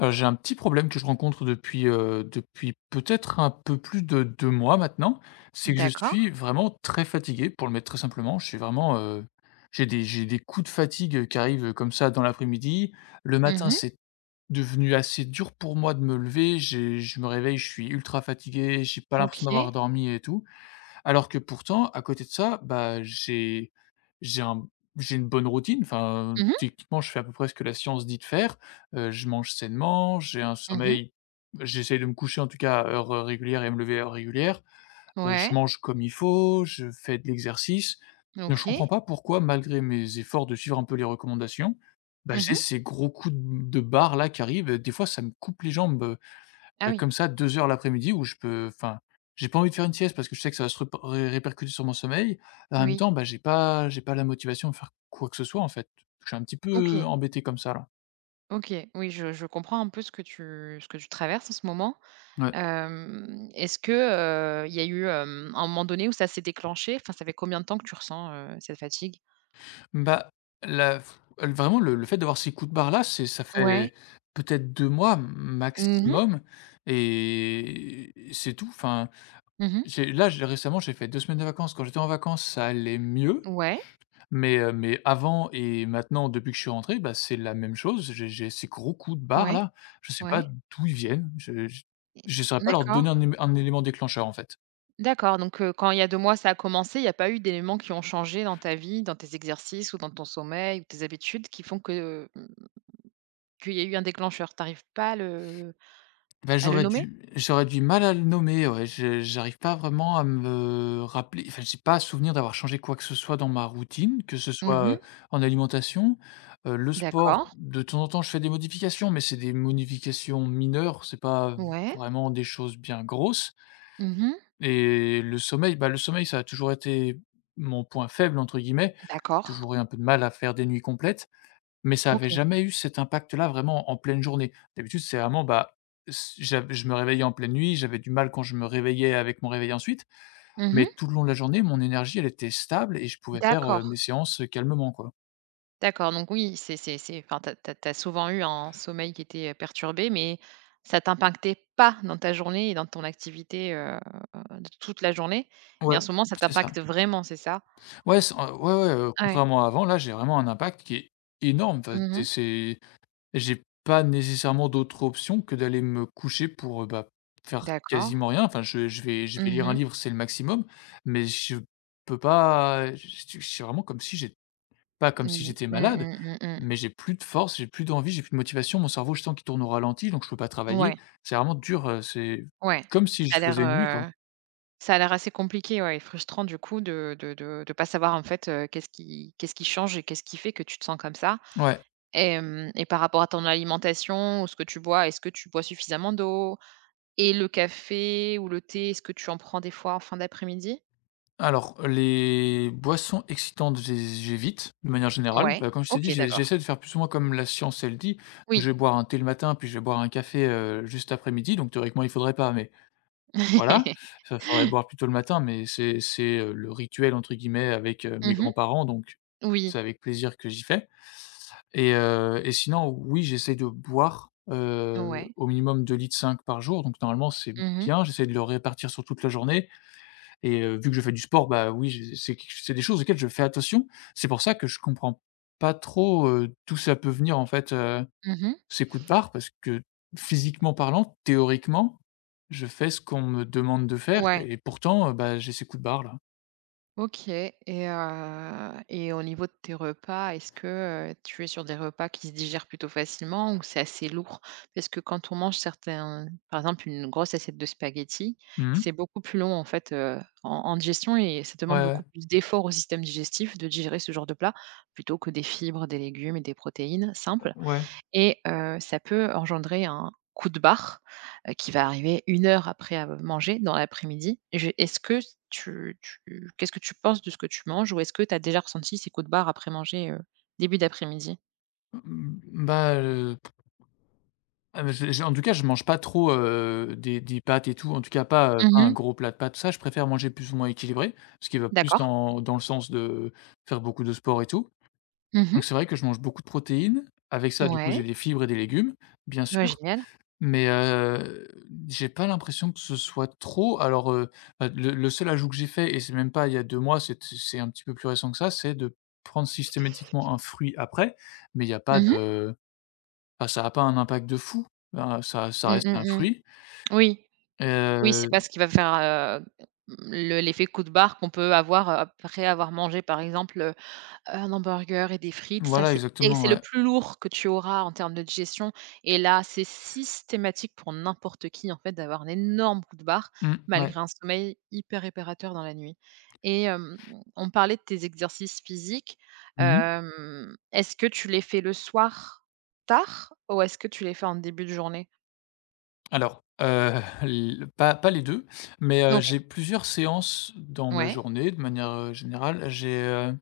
J'ai un petit problème que je rencontre depuis, depuis peut-être un peu plus de 2 mois maintenant. C'est que je D'accord. suis vraiment très fatigué, pour le mettre très simplement. Je suis vraiment, j'ai des coups de fatigue, qui arrivent, comme ça dans l'après-midi. Le matin, Mmh. c'est devenu assez dur pour moi de me lever. J'ai Je me réveille, je suis ultra fatigué, j'ai pas l'impression d'avoir OK. dormi et tout. Alors que pourtant, à côté de ça, bah, j'ai un j'ai une bonne routine, enfin, Mmh mh. techniquement, je fais à peu près ce que la science dit de faire. Je mange sainement, j'ai un Mmh. sommeil j'essaye de me coucher, en tout cas, à heure, régulière et me lever à heure régulière. Je Ouais. mange comme il faut, je fais de l'exercice. Je ne comprends OK. pas pourquoi, malgré mes efforts de suivre un peu les recommandations, bah, j'ai Mmh. ces gros coups de barre là qui arrivent des fois ça me coupe les jambes. Ah oui, Comme ça 2 heures l'après-midi où je peux enfin, j'ai pas envie de faire une sieste parce que je sais que ça va se rep ré répercuter sur mon sommeil. En même oui. temps, bah, j'ai pas la motivation de faire quoi que ce soit en fait. Je suis un petit peu OK, embêté comme ça là. OK. Oui, je comprends un peu ce que tu traverses en ce moment. Ouais. Est-ce que, il y a eu, un moment donné où ça s'est déclenché? Enfin, ça fait combien de temps que tu ressens, cette fatigue? Bah, la vraiment le fait d'avoir ces coups de barre là, c'est ça Ouais. fait peut-être 2 mois Mmh mh. maximum et c'est tout. Enfin, Mmh. J'ai récemment, j'ai fait 2 semaines de vacances. Quand j'étais en vacances, ça allait mieux. Ouais, Mais avant et maintenant, depuis que je suis rentré, bah, c'est la même chose. J'ai ces gros coups de ouais, barre-là, je sais pas ouais. d'où ils viennent. Je ne saurais pas leur D'accord, donner un éme un élément déclencheur, en fait. d'accord. Donc, quand il y a 2 mois, ça a commencé, il n'y a pas eu d'éléments qui ont changé dans ta vie, dans tes exercices ou dans ton sommeil ou tes habitudes qui font que. Qu'il y a eu un déclencheur, t'arrives pas à le Bah, à le nommer? J'aurais du mal à le nommer, ouais. Je J'arrive pas vraiment à me rappeler enfin, j'ai pas à souvenir d'avoir changé quoi que ce soit dans ma routine, que ce soit, Mmh. en alimentation. Le D'accord. sport, de temps en temps, je fais des modifications, mais c'est des modifications mineures, c'est pas Ouais. vraiment des choses bien grosses. Mmh. Et le sommeil, bah, le sommeil, ça a toujours été mon point «faible» entre guillemets. J'ai D'accord. toujours eu un peu de mal à faire des nuits complètes, mais ça avait OK. jamais eu cet impact-là vraiment en pleine journée. D'habitude, c'est vraiment, bah, s j'av je me réveillais en pleine nuit, j'avais du mal quand je me réveillais avec mon réveil ensuite, mais Mmh. tout le long de la journée, mon énergie, elle était stable et je pouvais faire, mes D'accord, séances, calmement, quoi. d'accord, donc oui, c'est enfin, tu as tu souvent eu un sommeil qui était, perturbé, mais ça t'impactait pas dans ta journée et dans ton activité, de toute la journée, mais en Ouais, ce moment, ça c'est ça. t'impacte vraiment, c'est ça? Ouais, ouais, Ouais. contrairement à avant, là, j'ai vraiment un impact qui est énorme. Enfin, tu Mmh. c'est j'ai pas nécessairement d'autre option que d'aller me coucher pour, bah, faire D'accord. quasiment rien. Enfin, je vais Mmh lire un mh. livre, c'est le maximum, mais je peux pas Je c'est vraiment comme si Mmh. j'étais Mmh, malade, mmh, mmh, mais j'ai plus de force, j'ai plus d'envie, j'ai plus de motivation. Mon cerveau, je sens qu'il tourne au ralenti, donc je peux pas mmh. Ouais, travailler. C'est vraiment dur, c'est ouais. comme si Ça je a l'air, faisais une nuit, quoi. heu Ça a l'air assez compliqué, ouais, et frustrant du coup de pas savoir en fait, qu'est-ce qui change et qu'est-ce qui fait que tu te sens comme ça? Ouais. Hem et par rapport à ton alimentation ou ce que tu bois, est-ce que tu bois suffisamment d'eau? Et le café ou le thé, est-ce que tu en prends des fois en fin d'après-midi? Alors, les boissons excitantes, j'évite de manière générale. Ouais, Bah, comme je t'ai OK, dit, d'accord. j'essaie de faire plus ou moins comme la science elle dit. Oui. Je vais boire un thé le matin, puis je vais boire un café, juste après-midi, donc théoriquement il faudrait pas, mais voilà. Ça faudrait boire plutôt le matin, mais c'est «le rituel» entre guillemets avec, mes Mmh. grands-parents, donc c'est Oui. avec plaisir que j'y fais et sinon, oui, j'essaie de boire, Ouais. au minimum deux litres cinq par jour, donc normalement c'est Mmh mh. bien. J'essaie de le répartir sur toute la journée et vu que je fais du sport, bah, oui, j'ai c'est des choses auxquelles je fais attention. C'est pour ça que je comprends pas trop, d'où ça peut venir, en fait, Mmh. ces coups de barre parce que physiquement parlant, théoriquement, je fais ce qu'on me demande de faire Ouais. et pourtant, bah, j'ai ces coups de barre là. OK, et au niveau de tes repas, est-ce que, tu es sur des repas qui se digèrent plutôt facilement ou c'est assez lourd? Parce que quand on mange certains par exemple une grosse assiette de spaghettis, Mmh. c'est beaucoup plus long en fait, en digestion et ça demande beaucoup Ouais, plus d'efforts au système digestif de digérer ce genre de plat, plutôt que des fibres, des légumes et des protéines simples. ouais. Et ça peut engendrer un coup de barre, qui va arriver 1 heure après avoir mangé dans l'après-midi. Je est-ce que tu tu Qu'est-ce que tu penses de ce que tu manges ou est-ce que tu as déjà ressenti ces coups de barre après manger, début d'après-midi? Mmh, bah, heu, j'ai en tout cas, je mange pas trop, des pâtes et tout, en tout cas pas, pas un Mmh. gros plat de pâtes, ça. Je préfère manger plus ou moins équilibré, ce qui va plus D'accord. Dans le sens de faire beaucoup de sport et tout. Mmh. Donc c'est vrai que je mange beaucoup de protéines. Avec ça, du coup, Ouais. j'ai des fibres et des légumes, bien Ouais, sûr, génial. mais j'ai pas l'impression que ce soit trop. Alors, bah, le seul ajout que j'ai fait et c'est même pas il y a 2 mois, c'est un petit peu plus récent que ça, c'est de prendre systématiquement un fruit après, mais il y a pas Mmh mh. de enfin, ça a pas un impact de fou. Bah, ça Mmh, reste un mmh. fruit. Oui, oui, c'est Heu, pas ce qui va faire, heu, le l'effet coup de barre qu'on peut avoir après avoir mangé, par exemple, un hamburger et des frites. ça voilà, c'est et exactement, c'est le ouais. plus lourd que tu auras en termes de digestion, et là, c'est systématique pour n'importe qui, en fait, d'avoir un énorme coup de barre, Mmh, ouais. malgré un sommeil hyper réparateur dans la nuit. et hem, on parlait de tes exercices physiques, Mmh. Est-ce que tu les fais le soir tard ou est-ce que tu les fais en début de journée? Alors, l pas pas les 2, mais OK. j'ai plusieurs séances dans ma Ouais. journée de manière, générale.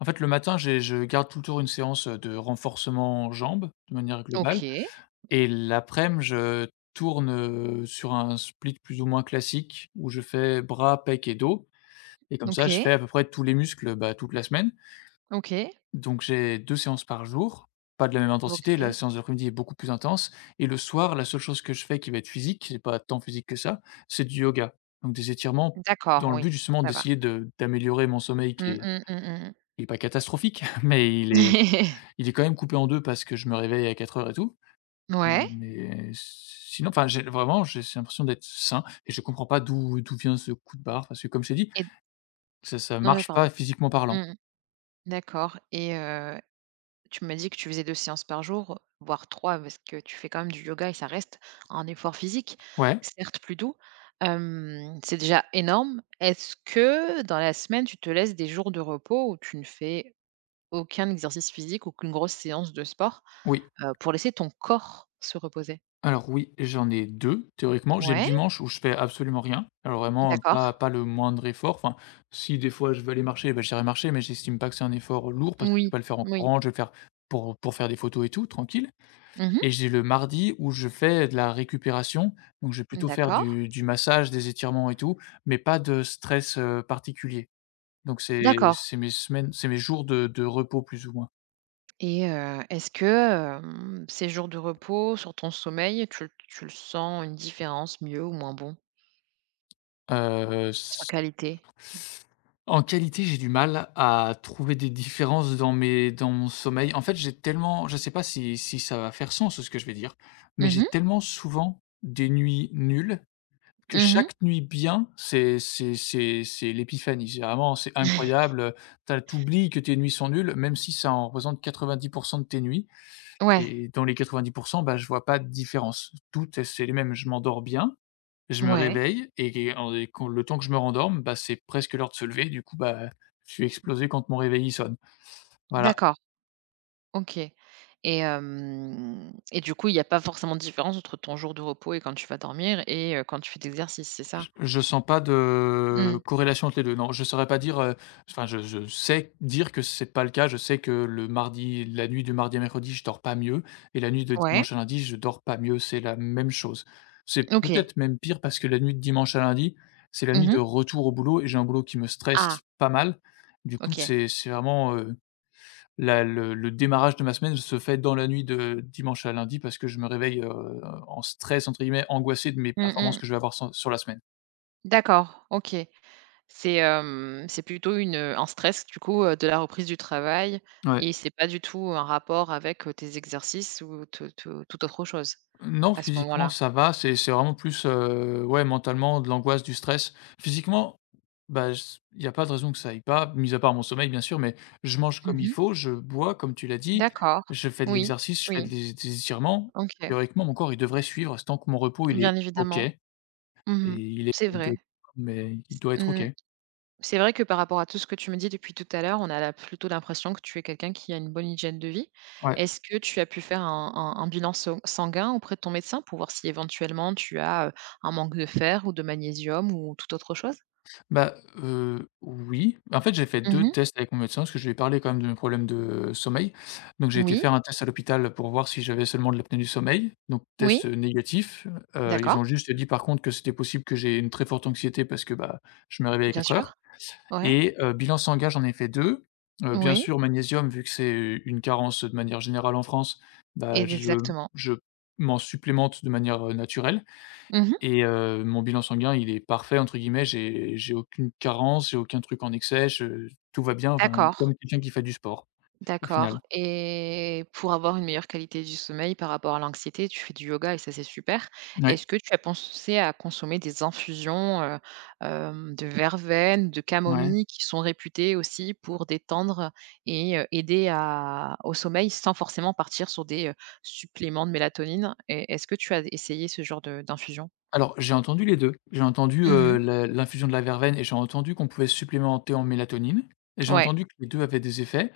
En fait, le matin, j'ai je garde tout le tour une séance, de renforcement jambes, de manière globale OK. et laprès midi je tourne, sur un split plus ou moins classique où je fais bras, pec et dos et comme ça, je OK. fais à peu près tous les muscles, bah, toute la semaine OK. donc j'ai 2 séances par jour, pas de la même intensité, la OK. séance de l'après-midi est beaucoup plus intense et le soir, la seule chose que je fais qui va être physique, c'est pas tant physique que ça, c'est du yoga. Donc des étirements D'accord, dans le but oui, justement ça va. d'essayer de d'améliorer mon sommeil Mmh mh, mmh mh. qui est pas catastrophique, mais il est quand même coupé en 2 parce que je me réveille à quatre heures et tout. Ouais. Mais sinon, enfin j'ai vraiment j'ai cette l'impression d'être sain et je comprends pas d'où vient ce coup de barre parce que comme je t'ai dit, Et ça ouais, marche pardon. pas physiquement parlant. Mmh. D'accord et tu m'as dit que tu faisais 2 séances par jour, voire 3, parce que tu fais quand même du yoga et ça reste un effort physique, Ouais, certes plus doux. C'est déjà énorme. Est-ce que dans la semaine, tu te laisses des jours de repos où tu ne fais aucun exercice physique, aucune grosse séance de sport, oui. Pour laisser ton corps se reposer? Alors oui, j'en ai 2 théoriquement. J'ai le Ouais, dimanche où je fais absolument rien. Alors vraiment, d'accord. Pas le moindre effort. Enfin, si des fois je veux aller marcher, ben j'irai marcher, mais j'estime pas que c'est un effort lourd parce que je vais Oui, pas le faire en oui. courant, je vais le faire pour faire des photos et tout, tranquille. Mmh. Et j'ai le mardi où je fais de la récupération, donc je vais plutôt faire D'accord. Du massage, des étirements et tout, mais pas de stress, particulier. Donc D'accord. c'est mes semaines c'est mes jours de repos plus ou moins. Et est-ce que, ces jours de repos sur ton sommeil, tu le sens une différence, mieux ou moins bon? Heu, Sur qualité? En qualité, j'ai du mal à trouver des différences dans mes dans mon sommeil. En fait, j'ai tellement je sais pas si ça va faire sens ce que je vais dire, mais j'ai Mhm, tellement souvent des nuits nulles que mhm. chaque nuit bien, c'est l'épiphanie. C'est vraiment c'est incroyable. T'as t'oublies que tes nuits sont nulles, même si ça en représente 90 de tes nuits Ouais, et dans les 90 bah, je vois pas de différence. Toutes, c'est les mêmes. Je m'endors bien, je me ouais, réveille et en et quand le temps que je me rendorme, bah, c'est presque l'heure de se lever, du coup, bah, je suis explosé quand mon réveil, il sonne. Voilà, d'accord, OK. Et du coup, il n'y a pas forcément de différence entre ton jour de repos et quand tu vas dormir et quand tu fais d'exercice, c'est ça? j je sens pas de Mmh. corrélation entre les 2. Non, je saurais pas dire, enfin, je sais dire que c'est pas le cas. Je sais que le mardi la nuit du mardi à mercredi, je dors pas mieux et la nuit de Ouais, dimanche à lundi, je dors pas mieux, c'est la même chose. C'est OK. peut-être même pire parce que la nuit de dimanche à lundi, c'est la nuit de Mhm. retour au boulot et j'ai un boulot qui me Ah, stresse pas mal. Du coup, OK. C'est vraiment, La le démarrage de ma semaine se fait dans la nuit de dimanche à lundi parce que je me réveille, en «stress» entre guillemets, angoissé de mes Mmh performances mh. que je vais avoir sur la semaine. D'accord, OK. C'est plutôt un stress du coup, de la reprise du travail, Ouais. et c'est pas du tout un rapport avec, tes exercices ou toute autre chose, Non, à ce physiquement moment-là? ça va, c'est vraiment plus, ouais, mentalement, de l'angoisse, du stress. Physiquement, bah, il y a pas de raison que ça aille pas, mis à part mon sommeil bien sûr, mais je mange comme il Mmh. faut, je bois comme tu l'as dit, D'accord. je fais de Oui, l'exercice, je fais oui, des étirements. OK. Théoriquement, mon corps, il devrait suivre, tant que mon repos, il Bien est OK évidemment. et Mmh. il est C'est il doit vrai. mais il doit être OK. Mmh. C'est vrai que par rapport à tout ce que tu me dis depuis tout à l'heure, on a plutôt l'impression que tu es quelqu'un qui a une bonne hygiène de vie. Ouais. Est-ce que tu as pu faire un bilan sanguin auprès de ton médecin pour voir si éventuellement tu as un manque de fer ou de magnésium ou toute autre chose? Bah, oui. En fait, j'ai fait deux Mhm. tests avec mon médecin parce que je lui ai parlé quand même de mes problèmes de sommeil. Donc j'ai été Oui, faire un test à l'hôpital pour voir si j'avais seulement de l'apnée du sommeil, donc oui, test, négatif. Ils d'accord, ont juste dit par contre que c'était possible que j'ai une très forte anxiété parce que, bah, je me réveille à bien 4 heures sûr. Ouais, et bilan sanguin, j'en ai fait 2. Bien oui, sûr magnésium vu que c'est une carence de manière générale en France, bah, et exactement. je m'en supplémente de manière, naturelle. Mhm. Et mon bilan sanguin, il est «parfait» entre guillemets, j'ai aucune carence, j'ai aucun truc en excès, je tout va bien, enfin, D'accord. comme quelqu'un qui fait du sport, au D'accord, final. et pour avoir une meilleure qualité du sommeil par rapport à l'anxiété, tu fais du yoga et ça, c'est super. Ouais, Est-ce que tu as pensé à consommer des infusions, de verveine, de ouais. camomille qui sont réputées aussi pour détendre et aider à au sommeil sans forcément partir sur des, suppléments de mélatonine? Et est-ce que tu as essayé ce genre de d'infusion? Alors, j'ai entendu les 2. J'ai entendu, Mmh. la l'infusion de la verveine et j'ai entendu qu'on pouvait supplémenter en mélatonine et j'ai Ouais, entendu que les 2 avaient des effets.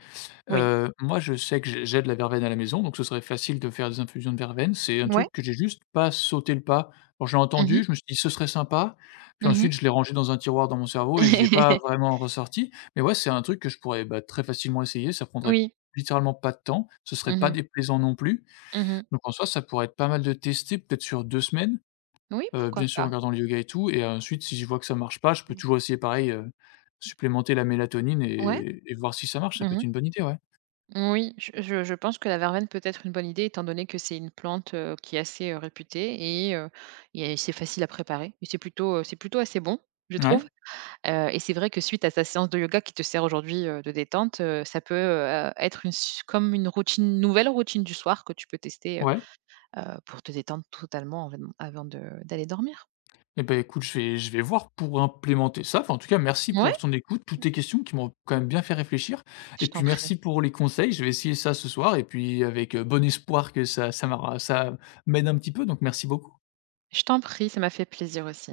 oui. Moi, je sais que j'ai de la verveine à la maison, donc ce serait facile de faire des infusions de verveine. C'est un Ouais. truc que j'ai juste pas sauté le pas. Quand j'ai Mmh entendu, mh. je me suis dit: «Ce serait sympa», puis ensuite je l'ai rangé dans un tiroir dans mon cerveau et j'y ai pas vraiment ressorti. Mais ouais, c'est un truc que je pourrais, bah, très facilement essayer, ça prendrait Oui. littéralement pas de temps, ce serait Mmh pas mh. déplaisant non plus. Mmh. Donc en soi, ça pourrait être pas mal de tester peut-être sur 2 semaines, Oui, pourquoi bien sûr en pas? regardant le yoga et tout et ensuite si je vois que ça marche pas, je peux toujours essayer pareil, supplémenter la mélatonine Ouais. et voir si ça marche, ça peut Mmh. être une bonne idée, ouais. Oui, je pense que la verveine peut être une bonne idée étant donné que c'est une plante, qui est assez, réputée, et et c'est facile à préparer et c'est plutôt assez bon, je trouve, Ouais. Et c'est vrai que suite à ta séance de yoga qui te sert aujourd'hui, de détente, ça peut, être une s comme une routine nouvelle routine du soir que tu peux tester, Ouais. Pour te détendre totalement avant de d'aller dormir. Et ben écoute, je vais voir pour implémenter ça. Enfin, en tout cas, merci Ouais, pour ton écoute, toutes tes questions qui m'ont quand même bien fait réfléchir je et t'en puis prie. merci pour les conseils. Je vais essayer ça ce soir et puis avec, bon espoir que ça m'aide un petit peu, donc merci beaucoup. Je t'en prie, ça m'a fait plaisir aussi.